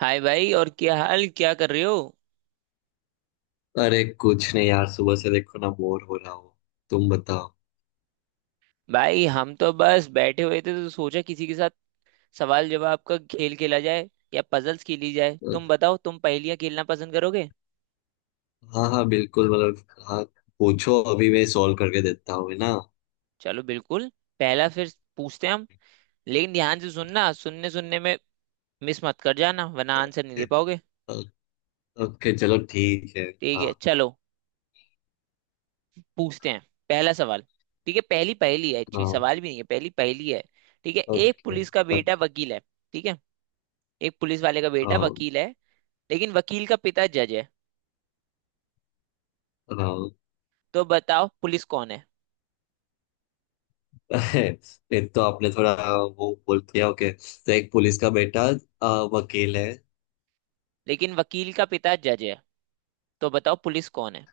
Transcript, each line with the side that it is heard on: right: हाय भाई, और क्या हाल? क्या कर रहे हो?
left: अरे कुछ नहीं यार, सुबह से देखो ना, बोर हो रहा हो। तुम बताओ।
right: भाई हम तो बस बैठे हुए थे तो सोचा किसी के साथ सवाल जवाब का खेल खेला जाए या पजल्स खेली जाए। तुम बताओ, तुम पहेलियां खेलना पसंद करोगे?
left: हाँ हाँ, बिल्कुल, मतलब हाँ। पूछो, अभी मैं सॉल्व करके देता हूँ, है ना।
right: चलो बिल्कुल। पहला फिर पूछते हैं हम। लेकिन ध्यान से सुनना, सुनने सुनने में मिस मत कर जाना वरना आंसर नहीं दे पाओगे।
left: ओके, चलो ठीक है।
right: ठीक
left: हाँ
right: है चलो। पूछते हैं पहला सवाल। ठीक है, पहली पहेली है, अच्छी
left: हाँ।
right: सवाल भी नहीं है, पहली पहेली है। ठीक है, एक
left: ओके
right: पुलिस का बेटा
left: ओके।
right: वकील है। ठीक है, एक पुलिस वाले का बेटा
left: हाँ
right: वकील है लेकिन वकील का पिता जज है।
left: हाँ।
right: तो बताओ पुलिस कौन है?
left: ये तो आपने थोड़ा वो बोल दिया। ओके, तो एक पुलिस का बेटा वकील है।
right: लेकिन वकील का पिता जज है, तो बताओ पुलिस कौन है?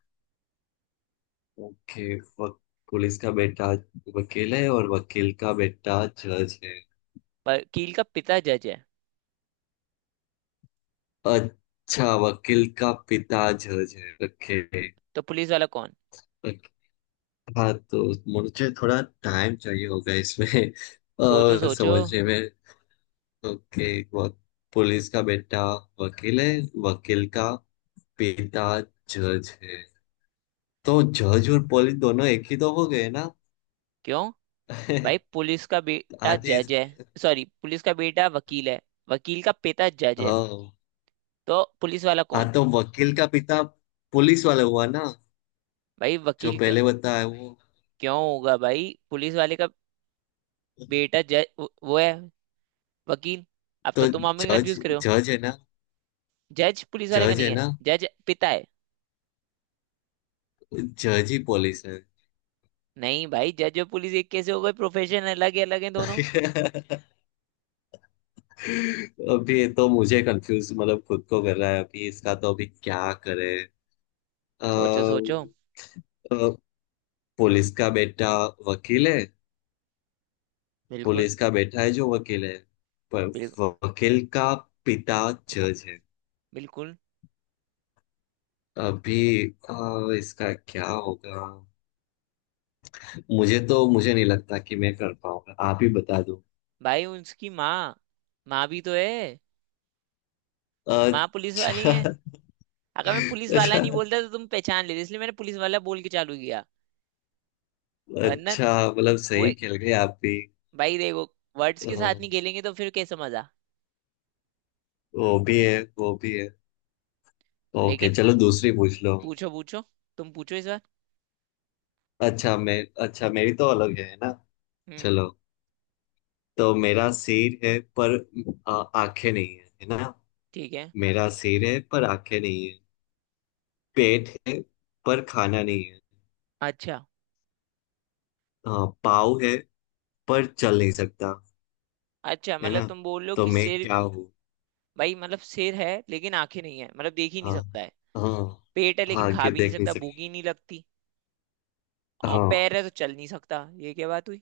left: ओके। पुलिस का बेटा वकील है और वकील का बेटा जज है।
right: वकील का पिता जज है,
left: अच्छा, वकील का पिता जज है, ओके।
right: तो पुलिस वाला कौन?
left: हाँ, तो मुझे थोड़ा टाइम चाहिए होगा इसमें,
right: सोचो सोचो।
left: समझने में। ओके। वक, पुलिस का बेटा वकील है। वकील का पिता जज है। तो जज और पुलिस दोनों एक ही तो हो गए ना।
right: क्यों? भाई पुलिस का बेटा
left: आते।
right: जज है, सॉरी, पुलिस का बेटा वकील है, वकील का पिता जज है,
left: हाँ,
right: तो पुलिस वाला कौन?
left: हाँ तो वकील का पिता पुलिस वाला हुआ ना,
right: भाई
left: जो
right: वकील का
left: पहले बताया वो।
right: क्यों होगा? भाई पुलिस वाले का बेटा जज, वो है वकील। अब तो
left: तो
right: तुम हमें
left: जज
right: कंफ्यूज कर रहे हो।
left: जज है ना।
right: जज पुलिस वाले का
left: जज
right: नहीं
left: है
right: है,
left: ना।
right: जज पिता है।
left: जज ही पुलिस है।
right: नहीं भाई, जज और पुलिस एक कैसे हो गए? प्रोफेशन अलग है, अलग है दोनों।
left: अभी ये तो मुझे कंफ्यूज, मतलब खुद को कर रहा है अभी इसका तो। अभी क्या करे।
right: सोचो सोचो।
left: अम, अ, पुलिस का बेटा वकील है।
right: बिल्कुल
left: पुलिस का बेटा है जो वकील है। पर
right: बिल्कुल
left: वकील का पिता जज है।
right: बिल्कुल।
left: अभी इसका क्या होगा। मुझे नहीं लगता कि मैं कर पाऊंगा, आप ही बता दो।
right: भाई उसकी माँ, माँ भी तो है। माँ पुलिस वाली है।
left: अच्छा।
right: अगर मैं पुलिस वाला
left: अच्छा।
right: नहीं बोलता तो तुम पहचान लेते, इसलिए मैंने पुलिस वाला बोल के चालू किया, वरना।
left: अच्छा, मतलब
right: वो
left: सही
right: एक,
left: खेल गए आप भी।
right: भाई देखो, वर्ड्स के साथ नहीं खेलेंगे तो फिर कैसे मजा?
left: वो भी है, वो भी है। ओके,
right: लेकिन
left: चलो दूसरी पूछ लो।
right: पूछो पूछो, तुम पूछो इस बार।
left: अच्छा मेरी तो अलग है ना।
right: हम्म।
left: चलो। तो मेरा सिर है पर आंखें नहीं है, है ना।
right: ठीक है।
left: मेरा सिर है पर आंखें नहीं है। पेट है पर खाना नहीं है।
right: अच्छा
left: हाँ, पाँव है पर चल नहीं सकता,
right: अच्छा,
left: है
right: मतलब
left: ना।
right: तुम बोल लो
left: तो
right: कि
left: मैं
right: सिर।
left: क्या हूँ।
right: भाई मतलब सिर है लेकिन आंखें नहीं है मतलब देख ही नहीं
left: हाँ।
right: सकता है।
left: हाँ।
right: पेट है लेकिन
left: हाँ
right: खा
left: आगे
right: भी नहीं
left: देख नहीं
right: सकता, भूख
left: सकता।
right: ही नहीं लगती। और
left: हाँ।
right: पैर है तो चल नहीं सकता, ये क्या बात हुई?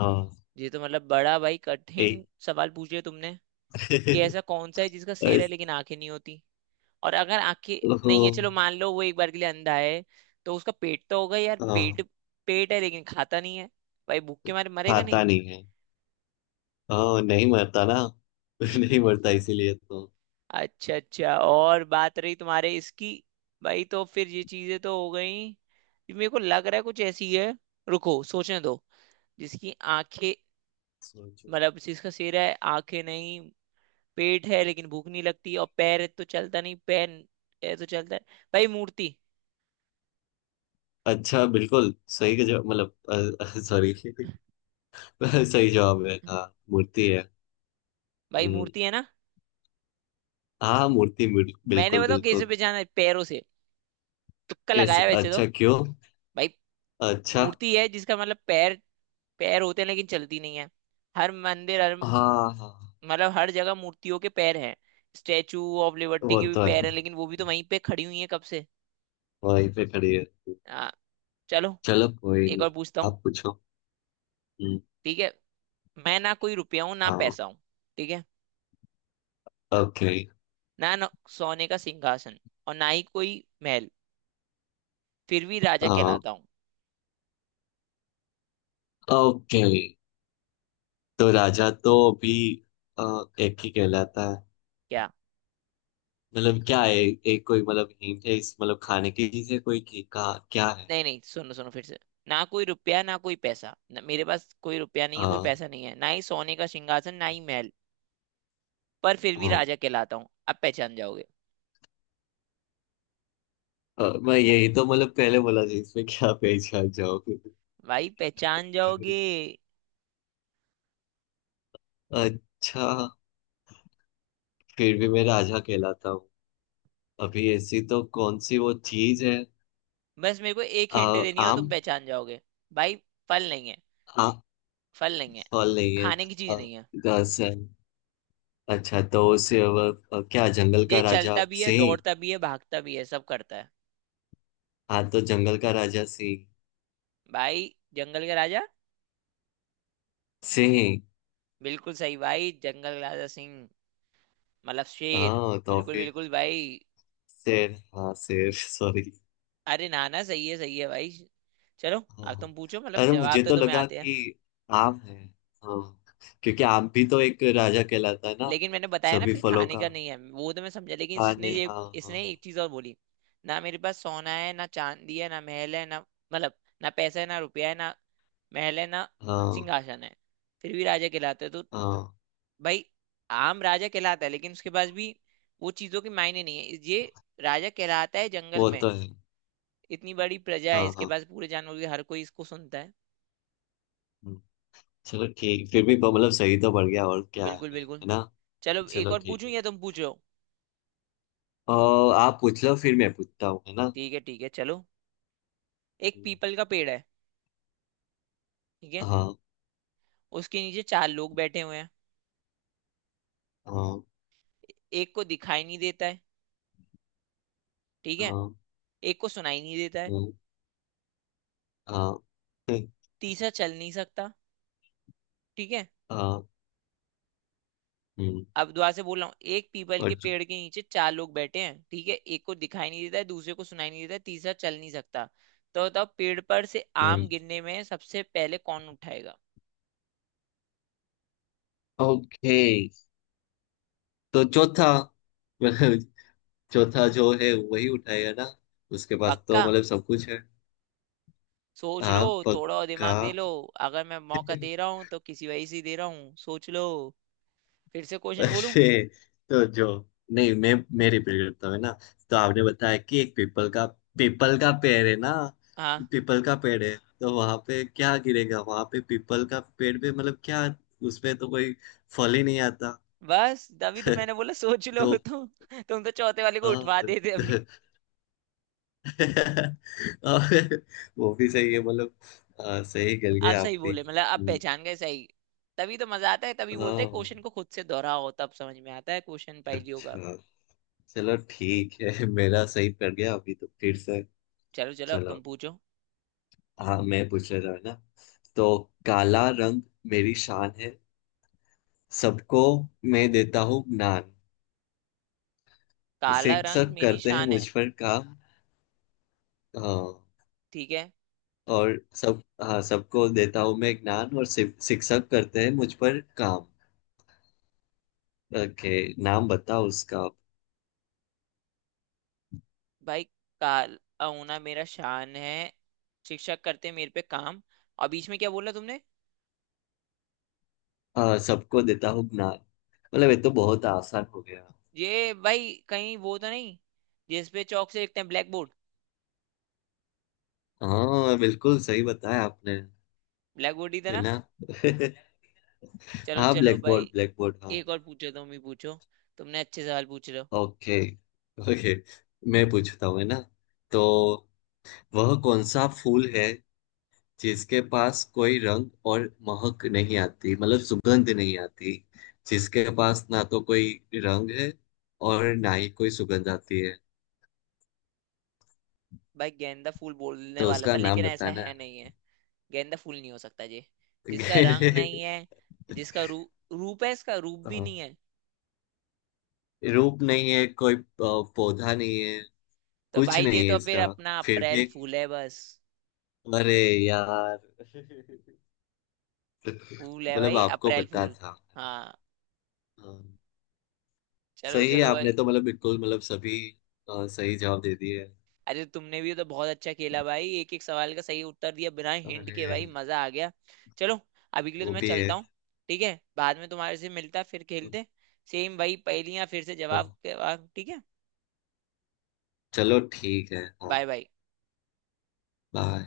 left: हाँ।
right: ये तो मतलब बड़ा भाई कठिन
left: एक,
right: सवाल पूछ लिया तुमने, कि ऐसा कौन सा है जिसका सिर है
left: बस,
right: लेकिन आंखें नहीं होती। और अगर आंखें नहीं है, चलो
left: हाँ।
right: मान लो वो एक बार के लिए अंधा है, तो उसका पेट तो होगा यार,
left: हाँ,
right: पेट। पेट है लेकिन खाता नहीं है, भाई भूख के मारे मरेगा
left: खाता
right: नहीं?
left: नहीं है। हाँ, नहीं मरता ना। नहीं
right: हम्म।
left: मरता इसीलिए तो।
right: अच्छा अच्छा, और बात रही तुम्हारे इसकी। भाई तो फिर ये चीजें तो हो गई, ये मेरे को लग रहा है कुछ ऐसी है। रुको सोचने दो। जिसकी आंखें,
left: सोचो।
right: मतलब जिसका सिर है आंखें नहीं, पेट है लेकिन भूख नहीं लगती, और पैर है तो चलता नहीं, पैर है तो चलता है। भाई मूर्ति।
left: अच्छा, बिल्कुल सही का जवाब, मतलब, सॉरी सही जवाब है हाँ, मूर्ति है।
right: भाई
left: हम्म,
right: मूर्ति है ना।
left: हाँ, मूर्ति,
right: मैंने
left: बिल्कुल
right: बताऊं कैसे
left: बिल्कुल।
right: पहचाना है? पैरों से, तुक्का
left: कैसे,
right: लगाया वैसे तो।
left: अच्छा क्यों।
right: भाई
left: अच्छा,
right: मूर्ति है जिसका मतलब पैर, पैर होते हैं लेकिन चलती नहीं है। हर मंदिर, हर,
left: हाँ हाँ,
right: मतलब हर जगह मूर्तियों के पैर हैं। स्टैचू ऑफ लिबर्टी
left: वो
right: के भी
left: तो
right: पैर
left: है,
right: हैं लेकिन वो भी तो वहीं पे खड़ी हुई है कब से।
left: वहीं पे खड़ी है।
right: आ, चलो
left: चलो कोई
right: एक
left: नहीं।
right: और पूछता हूँ।
left: आप पूछो। हम्म,
right: ठीक है। मैं ना कोई रुपया हूँ ना
left: हाँ,
right: पैसा हूँ। ठीक है।
left: ओके।
right: ना सोने का सिंहासन और ना ही कोई महल, फिर भी राजा
left: हाँ,
right: कहलाता हूँ।
left: ओके। तो राजा तो अभी, अ, एक ही कहलाता है।
right: क्या?
left: मतलब क्या है, एक कोई मतलब हिंट है इस मतलब, खाने की चीज है कोई की का क्या है।
right: नहीं नहीं, सुनो सुनो फिर से। ना कोई रुपया ना कोई पैसा, न, मेरे पास कोई रुपया नहीं है कोई
left: हाँ।
right: पैसा नहीं है, ना ही सोने का सिंहासन ना ही महल। पर फिर भी
left: हाँ,
right: राजा कहलाता हूँ, अब पहचान जाओगे?
left: मैं यही तो मतलब पहले बोला था इसमें, क्या पहचान जाओगे।
right: भाई पहचान जाओगे।
left: अच्छा। फिर भी मैं राजा कहलाता हूँ। अभी ऐसी तो कौन सी वो चीज है।
right: बस मेरे को एक हिंट
left: अ,
right: देनी है और तुम
left: आम।
right: पहचान जाओगे। भाई फल नहीं है,
left: आ,
right: फल नहीं है,
left: फल नहीं है।
right: खाने की चीज
left: अ,
right: नहीं है।
left: घास है। अच्छा, तो उसे अब, क्या जंगल
right: ये
left: का राजा
right: चलता भी है
left: सिंह।
right: दौड़ता भी है भागता भी है, सब करता है।
left: हाँ तो जंगल का राजा सिंह।
right: भाई जंगल का राजा।
left: सिंह।
right: बिल्कुल सही भाई, जंगल राजा सिंह, मतलब शेर।
left: हाँ तो
right: बिल्कुल
left: फिर
right: बिल्कुल भाई।
left: शेर, हाँ शेर। सॉरी।
right: अरे नाना, सही है भाई। चलो अब
left: हाँ।
right: तुम पूछो, मतलब
left: अरे,
right: जवाब
left: मुझे
right: तो
left: तो
right: तुम्हें
left: लगा
right: आते हैं।
left: कि आम है। हाँ, क्योंकि आम भी तो एक राजा कहलाता है ना।
right: लेकिन मैंने बताया ना,
left: सभी
right: फिर
left: फलों
right: खाने
left: का।
right: का नहीं है, वो तो मैं समझा लेकिन इसने
left: खाने,
right: ये,
left: हाँ हाँ।
right: इसने एक चीज और बोली। ना मेरे पास सोना है ना चांदी है ना महल है ना, मतलब, ना पैसा है ना रुपया है ना महल है ना
left: हाँ
right: सिंहासन है, फिर भी राजा कहलाता है तो।
left: हाँ,
right: भाई आम राजा कहलाता है लेकिन उसके पास भी, वो चीजों के मायने नहीं है। ये राजा कहलाता है जंगल
left: वो
right: में,
left: तो है।
right: इतनी बड़ी प्रजा
left: हाँ
right: है इसके
left: हाँ।
right: पास, पूरे जानवर के हर कोई इसको सुनता है।
left: हम्म, चलो ठीक, फिर भी मतलब सही तो बढ़ गया, और क्या है
right: बिल्कुल
left: मैं,
right: बिल्कुल।
left: है ना।
right: चलो एक
left: चलो
right: और
left: ठीक
right: पूछूं
left: है,
right: या तुम पूछो?
left: और आप पूछ लो फिर मैं पूछता हूँ, है ना।
right: ठीक है ठीक है, चलो। एक
left: हम्म,
right: पीपल का पेड़ है। ठीक है।
left: हाँ।
right: उसके नीचे चार लोग बैठे हुए हैं।
left: हाँ।
right: एक को दिखाई नहीं देता है, ठीक है,
left: हाँ।
right: एक को सुनाई नहीं देता है,
left: हम्म, हाँ।
right: तीसरा चल नहीं सकता। ठीक है।
left: हाँ। हम्म,
right: अब दोबारा से बोल रहा हूँ, एक पीपल के
left: और।
right: पेड़ के नीचे चार लोग बैठे हैं, ठीक है, एक को दिखाई नहीं देता है, दूसरे को सुनाई नहीं देता है, तीसरा चल नहीं सकता। तो बताओ पेड़ पर से आम
left: हम्म,
right: गिरने में सबसे पहले कौन उठाएगा?
left: ओके, तो चौथा, चौथा जो है वही उठाएगा ना। उसके पास तो
right: पक्का?
left: मतलब सब कुछ है।
right: सोच लो,
left: हाँ
right: थोड़ा और
left: पक्का।
right: दिमाग दे लो। अगर मैं मौका दे रहा हूँ तो किसी वजह से ही दे रहा हूँ, सोच लो। फिर से क्वेश्चन बोलूं?
left: अरे, तो जो, नहीं, मैं रिपीट करता हूँ ना। तो आपने बताया कि एक पीपल का पेड़ है ना।
right: हाँ।
left: पीपल का पेड़ है। तो वहां पे क्या गिरेगा, वहां पे पीपल का पेड़ पे मतलब क्या। उसमें तो कोई फल ही नहीं आता।
right: बस तभी तो मैंने बोला सोच लो।
left: तो
right: तुम तो चौथे वाले को
left: हाँ,
right: उठवा देते अभी।
left: और वो भी सही है मतलब। हाँ, सही गल गए
right: आप
left: आप
right: सही
left: भी।
right: बोले, मतलब आप
left: हम्म,
right: पहचान गए सही। तभी तो मजा आता है, तभी बोलते हैं
left: हाँ,
right: क्वेश्चन को खुद से दोहराओ तब समझ में आता है क्वेश्चन पहेलियों का।
left: अच्छा, चलो ठीक है। मेरा सही पड़ गया अभी, तो फिर से।
right: चलो चलो, अब तुम
left: चलो।
right: पूछो।
left: हाँ, मैं पूछ रहा था ना। तो काला रंग मेरी शान है, सबको मैं देता हूँ ज्ञान,
right: काला रंग
left: शिक्षक
right: मेरी
left: करते हैं
right: शान है।
left: मुझ पर काम। हाँ,
right: ठीक है।
left: और सब, हाँ, सबको देता हूँ मैं ज्ञान, और शिक्षक करते हैं मुझ पर काम। ओके, नाम बताओ उसका आप।
right: भाई काला होना मेरा शान है, शिक्षक करते मेरे पे काम, और बीच में क्या बोला तुमने?
left: हाँ, सबको देता हूँ ज्ञान, मतलब ये तो बहुत आसान हो गया।
right: ये भाई कहीं वो तो नहीं जिसपे चौक से लिखते हैं, ब्लैक बोर्ड?
left: हाँ, बिल्कुल सही बताया आपने।
right: ब्लैक बोर्ड ही था
left: है
right: ना?
left: ना।
right: चलो
left: हाँ,
right: चलो
left: ब्लैक
right: भाई,
left: बोर्ड, ब्लैक बोर्ड, हाँ।
right: एक और पूछो, तुम ही पूछो, तुमने अच्छे सवाल पूछ रहे हो।
left: ओके, ओके, मैं पूछता हूँ, है ना। तो वह कौन सा फूल है जिसके पास कोई रंग और महक नहीं आती, मतलब सुगंध नहीं आती। जिसके पास ना तो कोई रंग है और ना ही कोई सुगंध आती है।
right: भाई गेंदा फूल बोलने
left: तो
right: वाला
left: उसका
right: था
left: नाम
right: लेकिन ऐसा
left: बताना
right: है
left: है।
right: नहीं है। गेंदा फूल नहीं हो सकता ये। जिसका रंग नहीं है, जिसका रूप है, इसका रूप भी
left: हाँ,
right: नहीं है।
left: रूप नहीं है कोई, पौधा नहीं है।
right: तो
left: कुछ
right: भाई ये
left: नहीं है
right: तो फिर
left: इसका,
right: अपना
left: फिर
right: अप्रैल
left: भी,
right: फूल है बस।
left: अरे यार।
right: फूल है
left: मतलब
right: भाई,
left: आपको
right: अप्रैल
left: पता
right: फूल।
left: था, है ना?
right: हाँ।
left: हाँ,
right: चलो
left: सही है
right: चलो
left: आपने
right: भाई,
left: तो, मतलब बिल्कुल, मतलब सभी सही जवाब दे दिए।
right: अरे तुमने भी तो बहुत अच्छा खेला भाई, एक एक सवाल का सही उत्तर दिया बिना
left: अरे,
right: हिंट के, भाई मजा आ गया। चलो, अभी के लिए तो
left: वो
right: मैं
left: भी है।
right: चलता हूँ। ठीक है, बाद में तुम्हारे से मिलता फिर खेलते, सेम वही पहेलियां फिर से जवाब के बाद, ठीक है।
left: चलो, ठीक है। हाँ,
right: बाय बाय।
left: बाय।